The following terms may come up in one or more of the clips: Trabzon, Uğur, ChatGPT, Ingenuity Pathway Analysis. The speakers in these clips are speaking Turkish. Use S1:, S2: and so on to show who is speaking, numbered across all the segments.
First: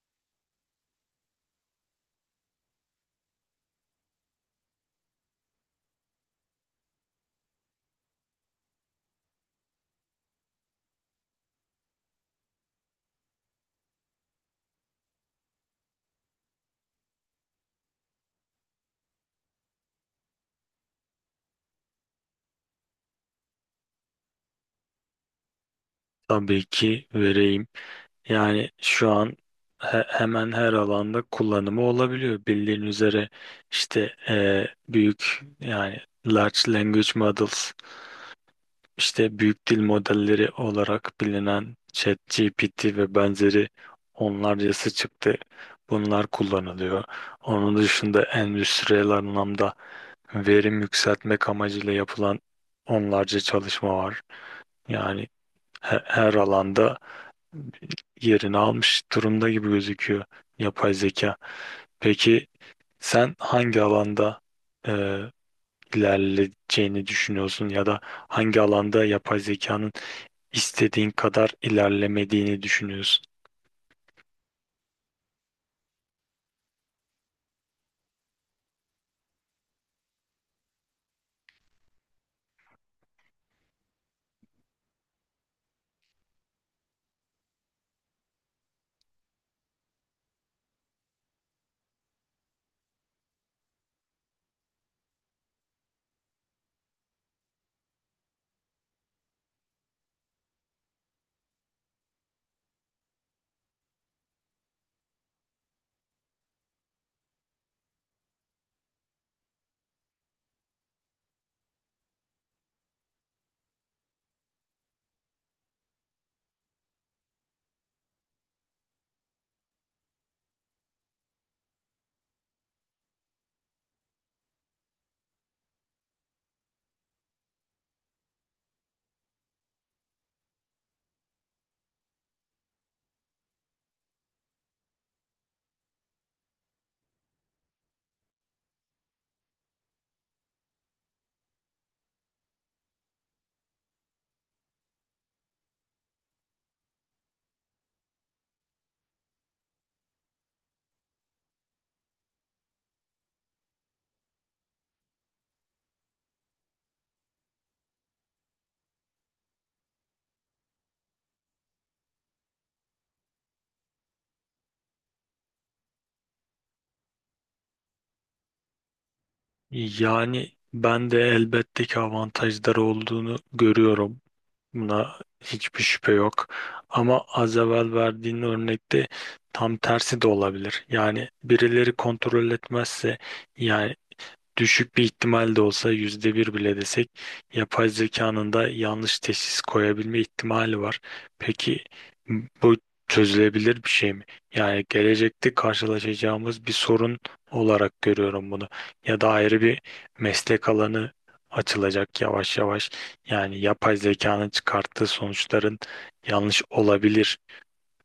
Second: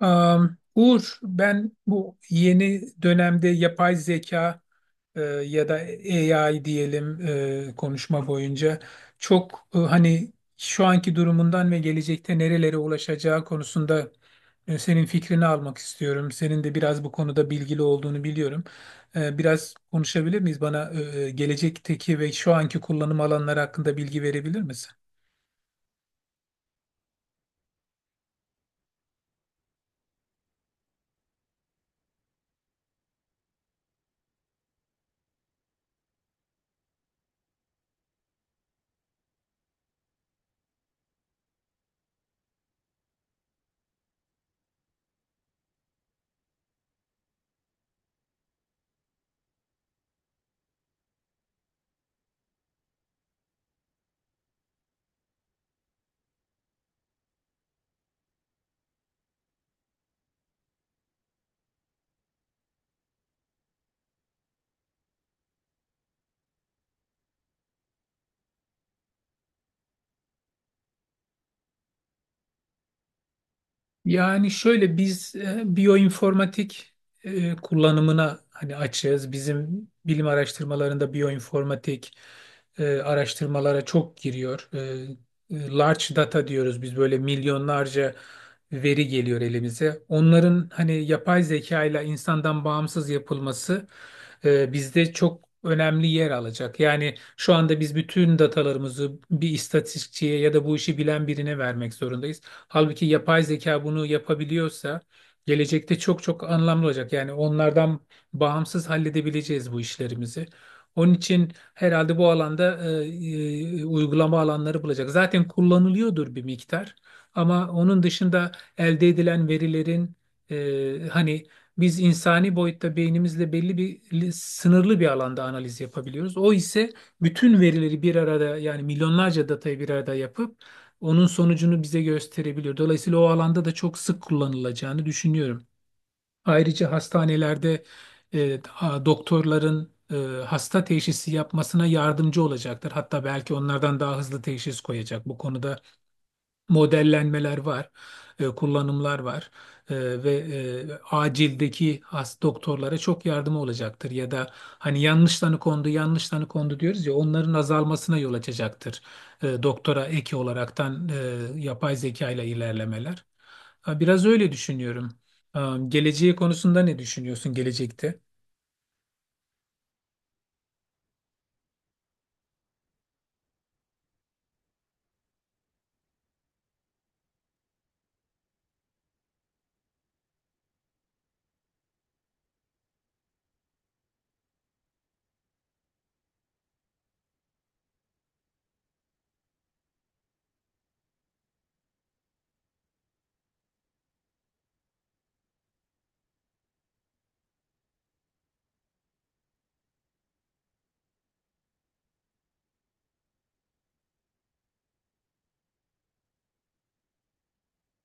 S1: Uğur, ben bu yeni dönemde yapay zeka ya da AI diyelim, konuşma boyunca çok, hani şu anki durumundan ve gelecekte nerelere ulaşacağı konusunda, senin fikrini almak istiyorum. Senin de biraz bu konuda bilgili olduğunu biliyorum. Biraz konuşabilir miyiz? Bana gelecekteki ve şu anki kullanım alanları hakkında bilgi verebilir misin?
S2: Tabii ki vereyim. Yani şu an hemen her alanda kullanımı olabiliyor. Bildiğin üzere işte büyük yani large language models, işte büyük dil modelleri olarak bilinen ChatGPT ve benzeri onlarcası çıktı. Bunlar kullanılıyor. Onun dışında endüstriyel anlamda verim yükseltmek amacıyla yapılan onlarca çalışma var. Yani her alanda yerini almış durumda gibi gözüküyor yapay zeka. Peki sen hangi alanda e, ilerleyeceğini düşünüyorsun ya da hangi alanda yapay zekanın istediğin kadar ilerlemediğini düşünüyorsun?
S1: Yani şöyle biz biyoinformatik kullanımına hani açığız. Bizim bilim araştırmalarında biyoinformatik araştırmalara çok giriyor. Large data diyoruz biz, böyle milyonlarca veri geliyor elimize. Onların hani yapay zeka ile insandan bağımsız yapılması, bizde çok önemli yer alacak. Yani şu anda biz bütün datalarımızı bir istatistikçiye ya da bu işi bilen birine vermek zorundayız. Halbuki yapay zeka bunu yapabiliyorsa gelecekte çok çok anlamlı olacak. Yani onlardan bağımsız halledebileceğiz bu işlerimizi. Onun için herhalde bu alanda uygulama alanları bulacak. Zaten kullanılıyordur bir miktar, ama onun dışında elde edilen verilerin, hani, biz insani boyutta beynimizle belli bir sınırlı bir alanda analiz yapabiliyoruz. O ise bütün verileri bir arada, yani milyonlarca datayı bir arada yapıp onun sonucunu bize gösterebiliyor. Dolayısıyla o alanda da çok sık kullanılacağını düşünüyorum. Ayrıca hastanelerde e, doktorların hasta teşhisi yapmasına yardımcı olacaktır. Hatta belki onlardan daha hızlı teşhis koyacak. Bu konuda modellenmeler var, kullanımlar var. E, Ve acildeki doktorlara çok yardımı olacaktır, ya da hani yanlış tanı kondu, yanlış tanı kondu diyoruz ya, onların azalmasına yol açacaktır. Doktora eki olaraktan, yapay zeka ile ilerlemeler. Ha, biraz öyle düşünüyorum. Geleceği konusunda ne düşünüyorsun gelecekte?
S2: Yani ben de elbette ki avantajları olduğunu görüyorum. Buna hiçbir şüphe yok. Ama az evvel verdiğin örnekte tam tersi de olabilir. Yani birileri kontrol etmezse, yani düşük bir ihtimal de olsa, yüzde bir bile desek, yapay zekanın da yanlış teşhis koyabilme ihtimali var. Peki bu çözülebilir bir şey mi? Yani gelecekte karşılaşacağımız bir sorun olarak görüyorum bunu. Ya da ayrı bir meslek alanı açılacak yavaş yavaş. Yani yapay zekanın çıkarttığı sonuçların yanlış olabilir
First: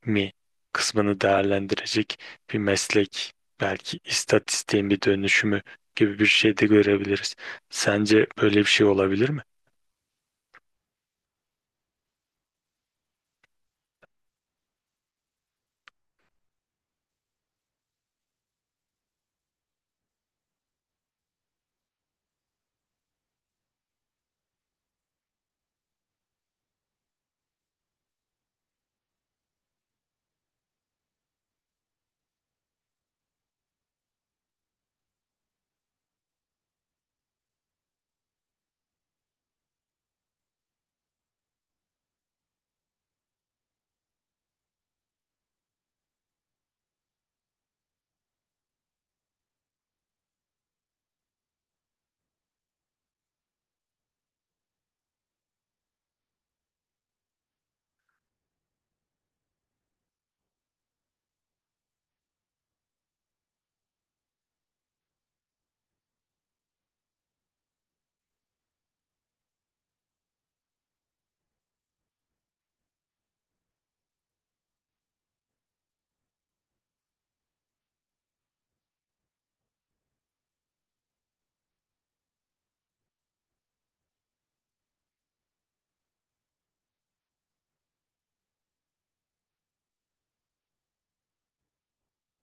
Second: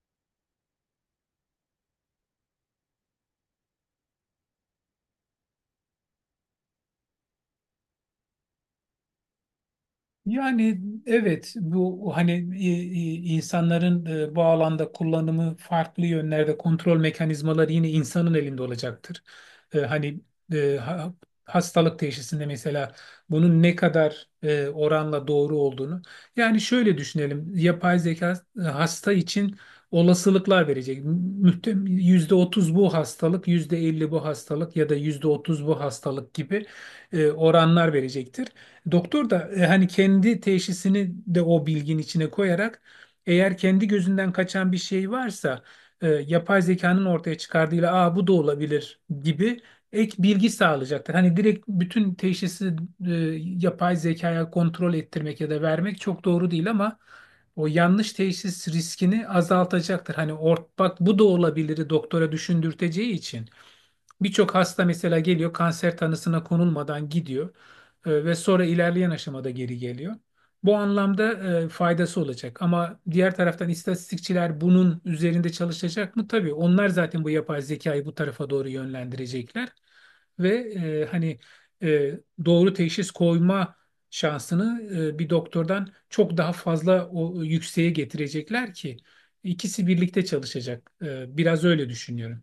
S2: mi kısmını değerlendirecek bir meslek, belki istatistiğin bir dönüşümü gibi bir şey de görebiliriz. Sence böyle bir şey olabilir mi?
S1: Yani evet bu hani, e, insanların, bu alanda kullanımı farklı yönlerde kontrol mekanizmaları yine insanın elinde olacaktır. Hani, e, ha- hastalık teşhisinde mesela bunun ne kadar oranla doğru olduğunu. Yani şöyle düşünelim, yapay zeka hasta için olasılıklar verecek. Yüzde otuz bu hastalık, %50 bu hastalık ya da %30 bu hastalık gibi oranlar verecektir. Doktor da hani kendi teşhisini de o bilgin içine koyarak, eğer kendi gözünden kaçan bir şey varsa, yapay zekanın ortaya çıkardığıyla, aa bu da olabilir gibi, ek bilgi sağlayacaktır. Hani direkt bütün teşhisi e, yapay zekaya kontrol ettirmek ya da vermek çok doğru değil, ama o yanlış teşhis riskini azaltacaktır. Hani bak bu da olabilir, doktora düşündürteceği için. Birçok hasta mesela geliyor, kanser tanısına konulmadan gidiyor, ve sonra ilerleyen aşamada geri geliyor. Bu anlamda faydası olacak, ama diğer taraftan istatistikçiler bunun üzerinde çalışacak mı? Tabii onlar zaten bu yapay zekayı bu tarafa doğru yönlendirecekler ve hani e, doğru teşhis koyma şansını bir doktordan çok daha fazla o yükseğe getirecekler ki, ikisi birlikte çalışacak. Biraz öyle düşünüyorum.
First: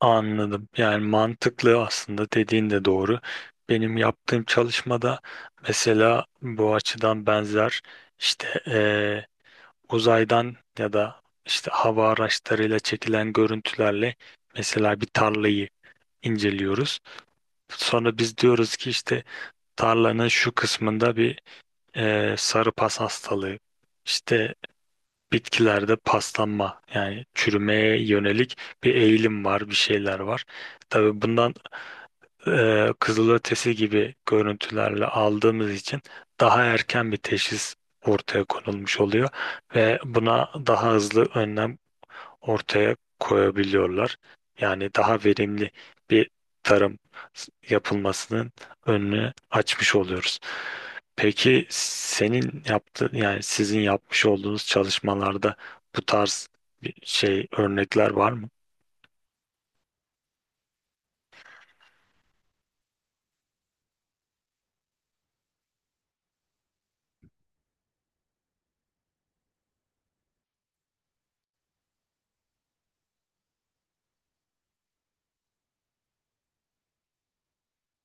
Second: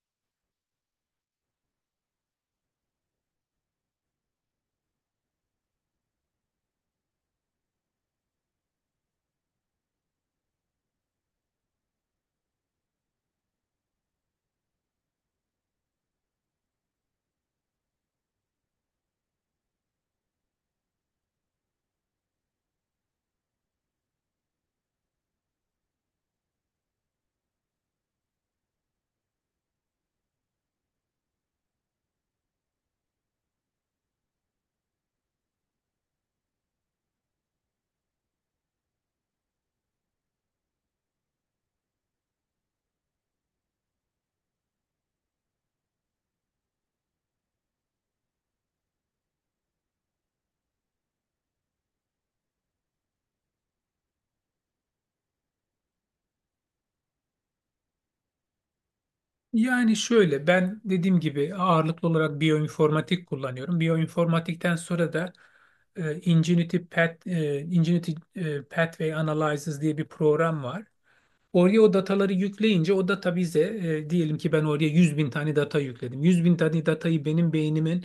S2: Anladım. Yani mantıklı, aslında dediğin de doğru. Benim yaptığım çalışmada mesela bu açıdan benzer işte, uzaydan ya da işte hava araçlarıyla çekilen görüntülerle mesela bir tarlayı inceliyoruz. Sonra biz diyoruz ki işte tarlanın şu kısmında bir sarı pas hastalığı, işte bitkilerde paslanma yani çürümeye yönelik bir eğilim var, bir şeyler var. Tabii bundan kızılötesi gibi görüntülerle aldığımız için daha erken bir teşhis ortaya konulmuş oluyor ve buna daha hızlı önlem ortaya koyabiliyorlar. Yani daha verimli bir tarım yapılmasının önünü açmış oluyoruz. Peki senin yaptığın, yani sizin yapmış olduğunuz çalışmalarda bu tarz bir şey, örnekler var mı?
S1: Yani şöyle, ben dediğim gibi ağırlıklı olarak biyoinformatik kullanıyorum. Biyoinformatikten sonra da, e, Ingenuity Pathway Analysis diye bir program var. Oraya o dataları yükleyince o data bize, diyelim ki ben oraya 100 bin tane data yükledim. 100 bin tane datayı benim beynimin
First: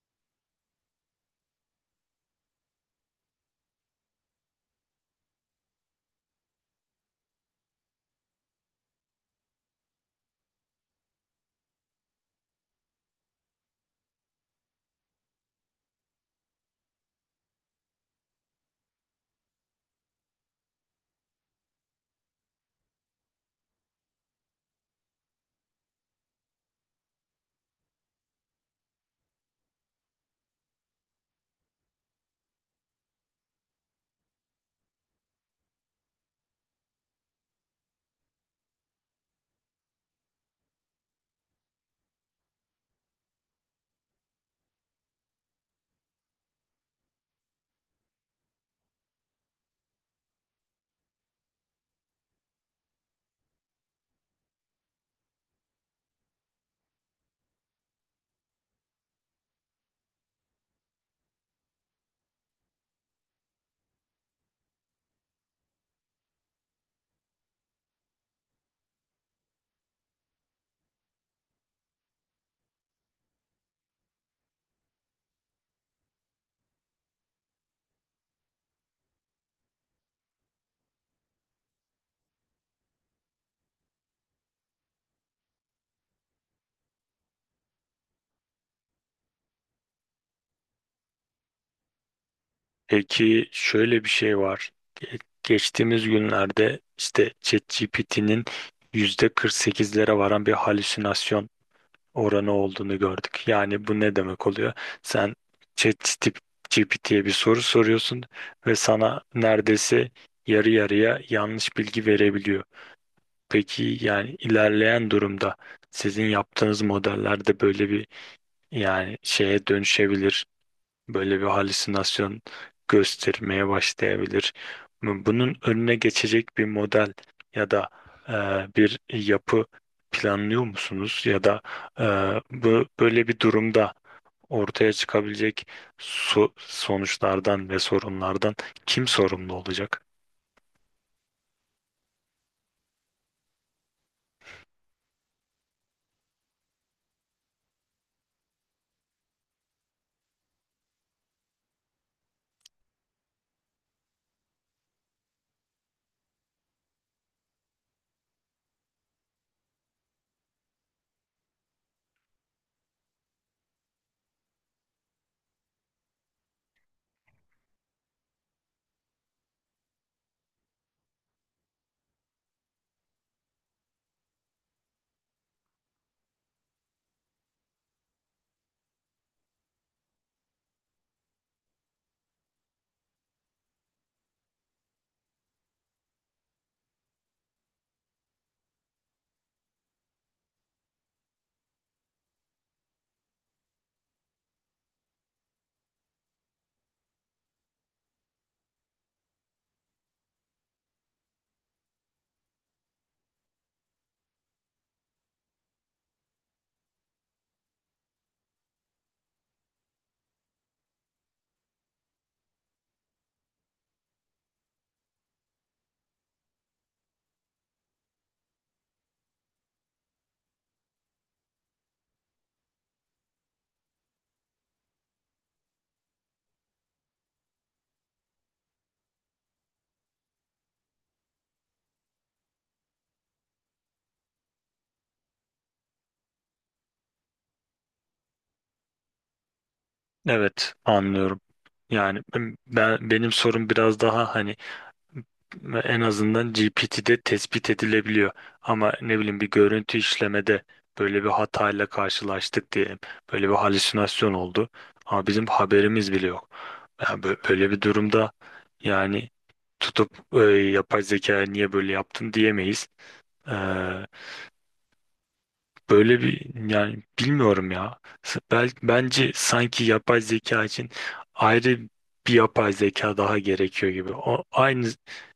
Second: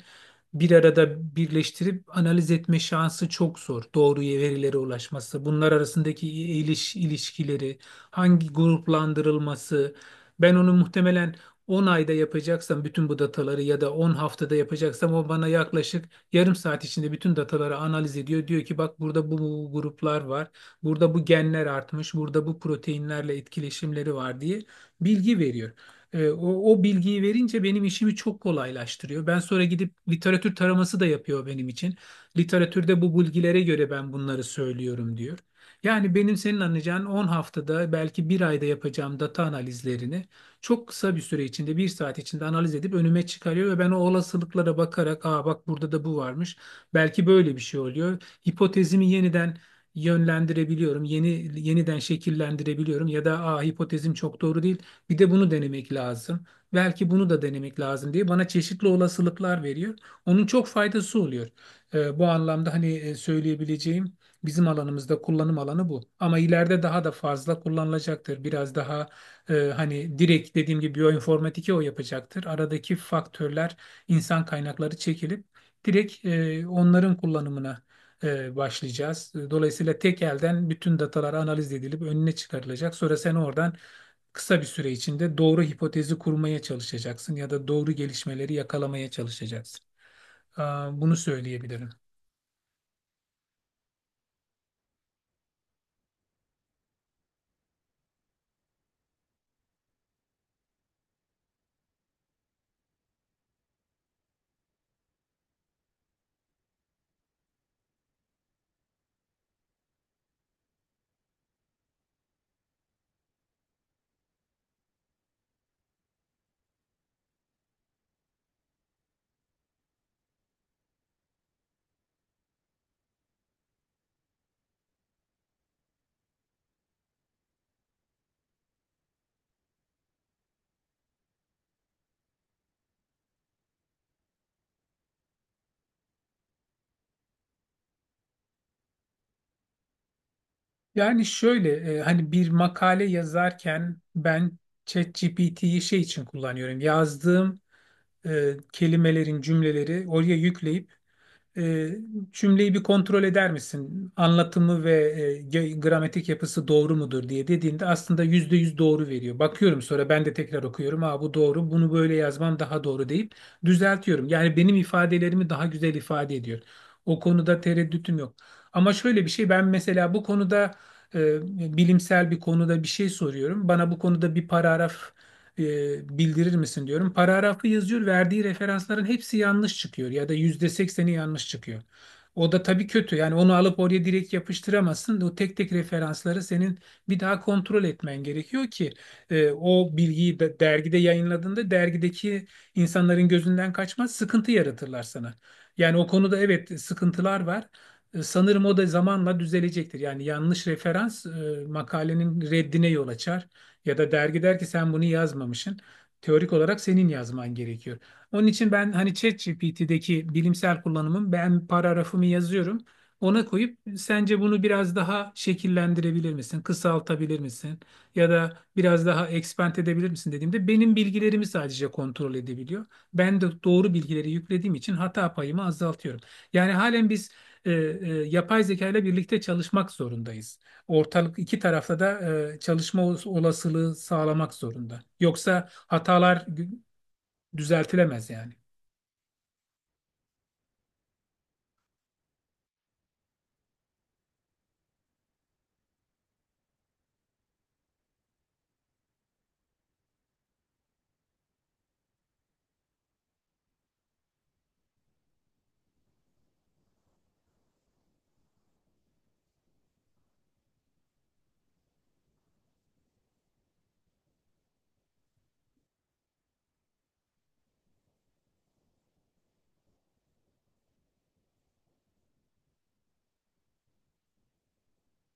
S1: bir arada birleştirip analiz etme şansı çok zor. Doğru verilere ulaşması, bunlar arasındaki ilişkileri, hangi gruplandırılması. Ben onu muhtemelen 10 ayda yapacaksam bütün bu dataları, ya da 10 haftada yapacaksam, o bana yaklaşık yarım saat içinde bütün dataları analiz ediyor. Diyor ki bak, burada bu gruplar var. Burada bu genler artmış, burada bu proteinlerle etkileşimleri var diye bilgi veriyor. O bilgiyi verince benim işimi çok kolaylaştırıyor. Ben sonra gidip literatür taraması da yapıyor benim için. Literatürde bu bilgilere göre ben bunları söylüyorum, diyor. Yani benim senin anlayacağın, 10 haftada belki bir ayda yapacağım data analizlerini çok kısa bir süre içinde, bir saat içinde analiz edip önüme çıkarıyor, ve ben o olasılıklara bakarak, aa bak burada da bu varmış, belki böyle bir şey oluyor. Hipotezimi yeniden yönlendirebiliyorum. Yeniden şekillendirebiliyorum, ya da a, hipotezim çok doğru değil. Bir de bunu denemek lazım. Belki bunu da denemek lazım diye bana çeşitli olasılıklar veriyor. Onun çok faydası oluyor. Bu anlamda hani, söyleyebileceğim, bizim alanımızda kullanım alanı bu. Ama ileride daha da fazla kullanılacaktır. Biraz daha hani direkt dediğim gibi biyoinformatike o yapacaktır. Aradaki faktörler, insan kaynakları çekilip direkt, onların kullanımına başlayacağız. Dolayısıyla tek elden bütün datalar analiz edilip önüne çıkarılacak. Sonra sen oradan kısa bir süre içinde doğru hipotezi kurmaya çalışacaksın, ya da doğru gelişmeleri yakalamaya çalışacaksın. Aa, bunu söyleyebilirim.
S2: Peki şöyle bir şey var. Geçtiğimiz günlerde işte ChatGPT'nin yüzde %48'lere varan bir halüsinasyon oranı olduğunu gördük. Yani bu ne demek oluyor? Sen ChatGPT'ye bir soru soruyorsun ve sana neredeyse yarı yarıya yanlış bilgi verebiliyor. Peki yani ilerleyen durumda sizin yaptığınız modellerde böyle bir, yani şeye dönüşebilir, böyle bir halüsinasyon göstermeye başlayabilir. Bunun önüne geçecek bir model ya da e, bir yapı planlıyor musunuz? Ya da e, bu, böyle bir durumda ortaya çıkabilecek sonuçlardan ve sorunlardan kim sorumlu olacak?
S1: Yani şöyle, hani bir makale yazarken, ben ChatGPT'yi şey için kullanıyorum. Yazdığım kelimelerin cümleleri oraya yükleyip, E, cümleyi bir kontrol eder misin, anlatımı ve gramatik yapısı doğru mudur diye dediğinde aslında %100 doğru veriyor. Bakıyorum sonra, ben de tekrar okuyorum. Aa bu doğru, bunu böyle yazmam daha doğru deyip düzeltiyorum. Yani benim ifadelerimi daha güzel ifade ediyor. O konuda tereddütüm yok. Ama şöyle bir şey, ben mesela bu konuda bilimsel bir konuda bir şey soruyorum. Bana bu konuda bir paragraf bildirir misin diyorum. Paragrafı yazıyor, verdiği referansların hepsi yanlış çıkıyor, ya da %80'i yanlış çıkıyor. O da tabii kötü. Yani onu alıp oraya direkt yapıştıramazsın. O tek tek referansları senin bir daha kontrol etmen gerekiyor ki, o bilgiyi de, dergide yayınladığında dergideki insanların gözünden kaçmaz, sıkıntı yaratırlar sana. Yani o konuda evet, sıkıntılar var. Sanırım o da zamanla düzelecektir. Yani yanlış referans, makalenin reddine yol açar, ya da dergi der ki sen bunu yazmamışsın. Teorik olarak senin yazman gerekiyor. Onun için, ben hani ChatGPT'deki bilimsel kullanımım, ben paragrafımı yazıyorum. Ona koyup sence bunu biraz daha şekillendirebilir misin? Kısaltabilir misin? Ya da biraz daha expand edebilir misin dediğimde, benim bilgilerimi sadece kontrol edebiliyor. Ben de doğru bilgileri yüklediğim için hata payımı azaltıyorum. Yani halen biz e, e, yapay zeka ile birlikte çalışmak zorundayız. Ortalık iki tarafta da çalışma olasılığı sağlamak zorunda. Yoksa hatalar düzeltilemez yani.
S2: Evet, anlıyorum. Yani ben, benim sorum biraz daha hani. Ve en azından GPT'de tespit edilebiliyor. Ama ne bileyim, bir görüntü işlemede böyle bir hatayla karşılaştık diyelim. Böyle bir halüsinasyon oldu. Ama bizim haberimiz bile yok. Yani böyle bir durumda, yani tutup yapay zeka niye böyle yaptın diyemeyiz. Böyle bir, yani bilmiyorum ya. Bence sanki yapay zeka için ayrı bir yapay zeka daha gerekiyor gibi. O aynı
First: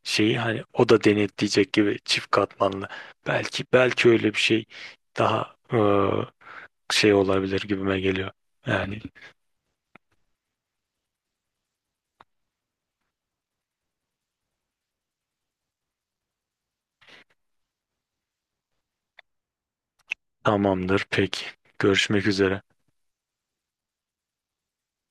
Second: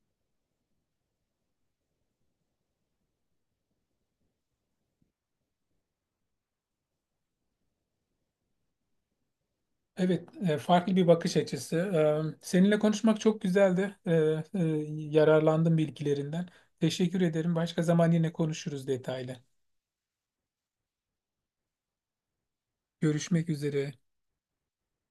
S2: şeyi, hani o da denetleyecek gibi, çift katmanlı. Belki öyle bir şey daha şey olabilir gibime geliyor. Yani
S1: Evet, farklı bir bakış açısı. Seninle konuşmak çok güzeldi. Yararlandım bilgilerinden. Teşekkür ederim. Başka zaman yine konuşuruz detaylı.
S2: tamamdır peki. Görüşmek üzere.
S1: Görüşmek üzere.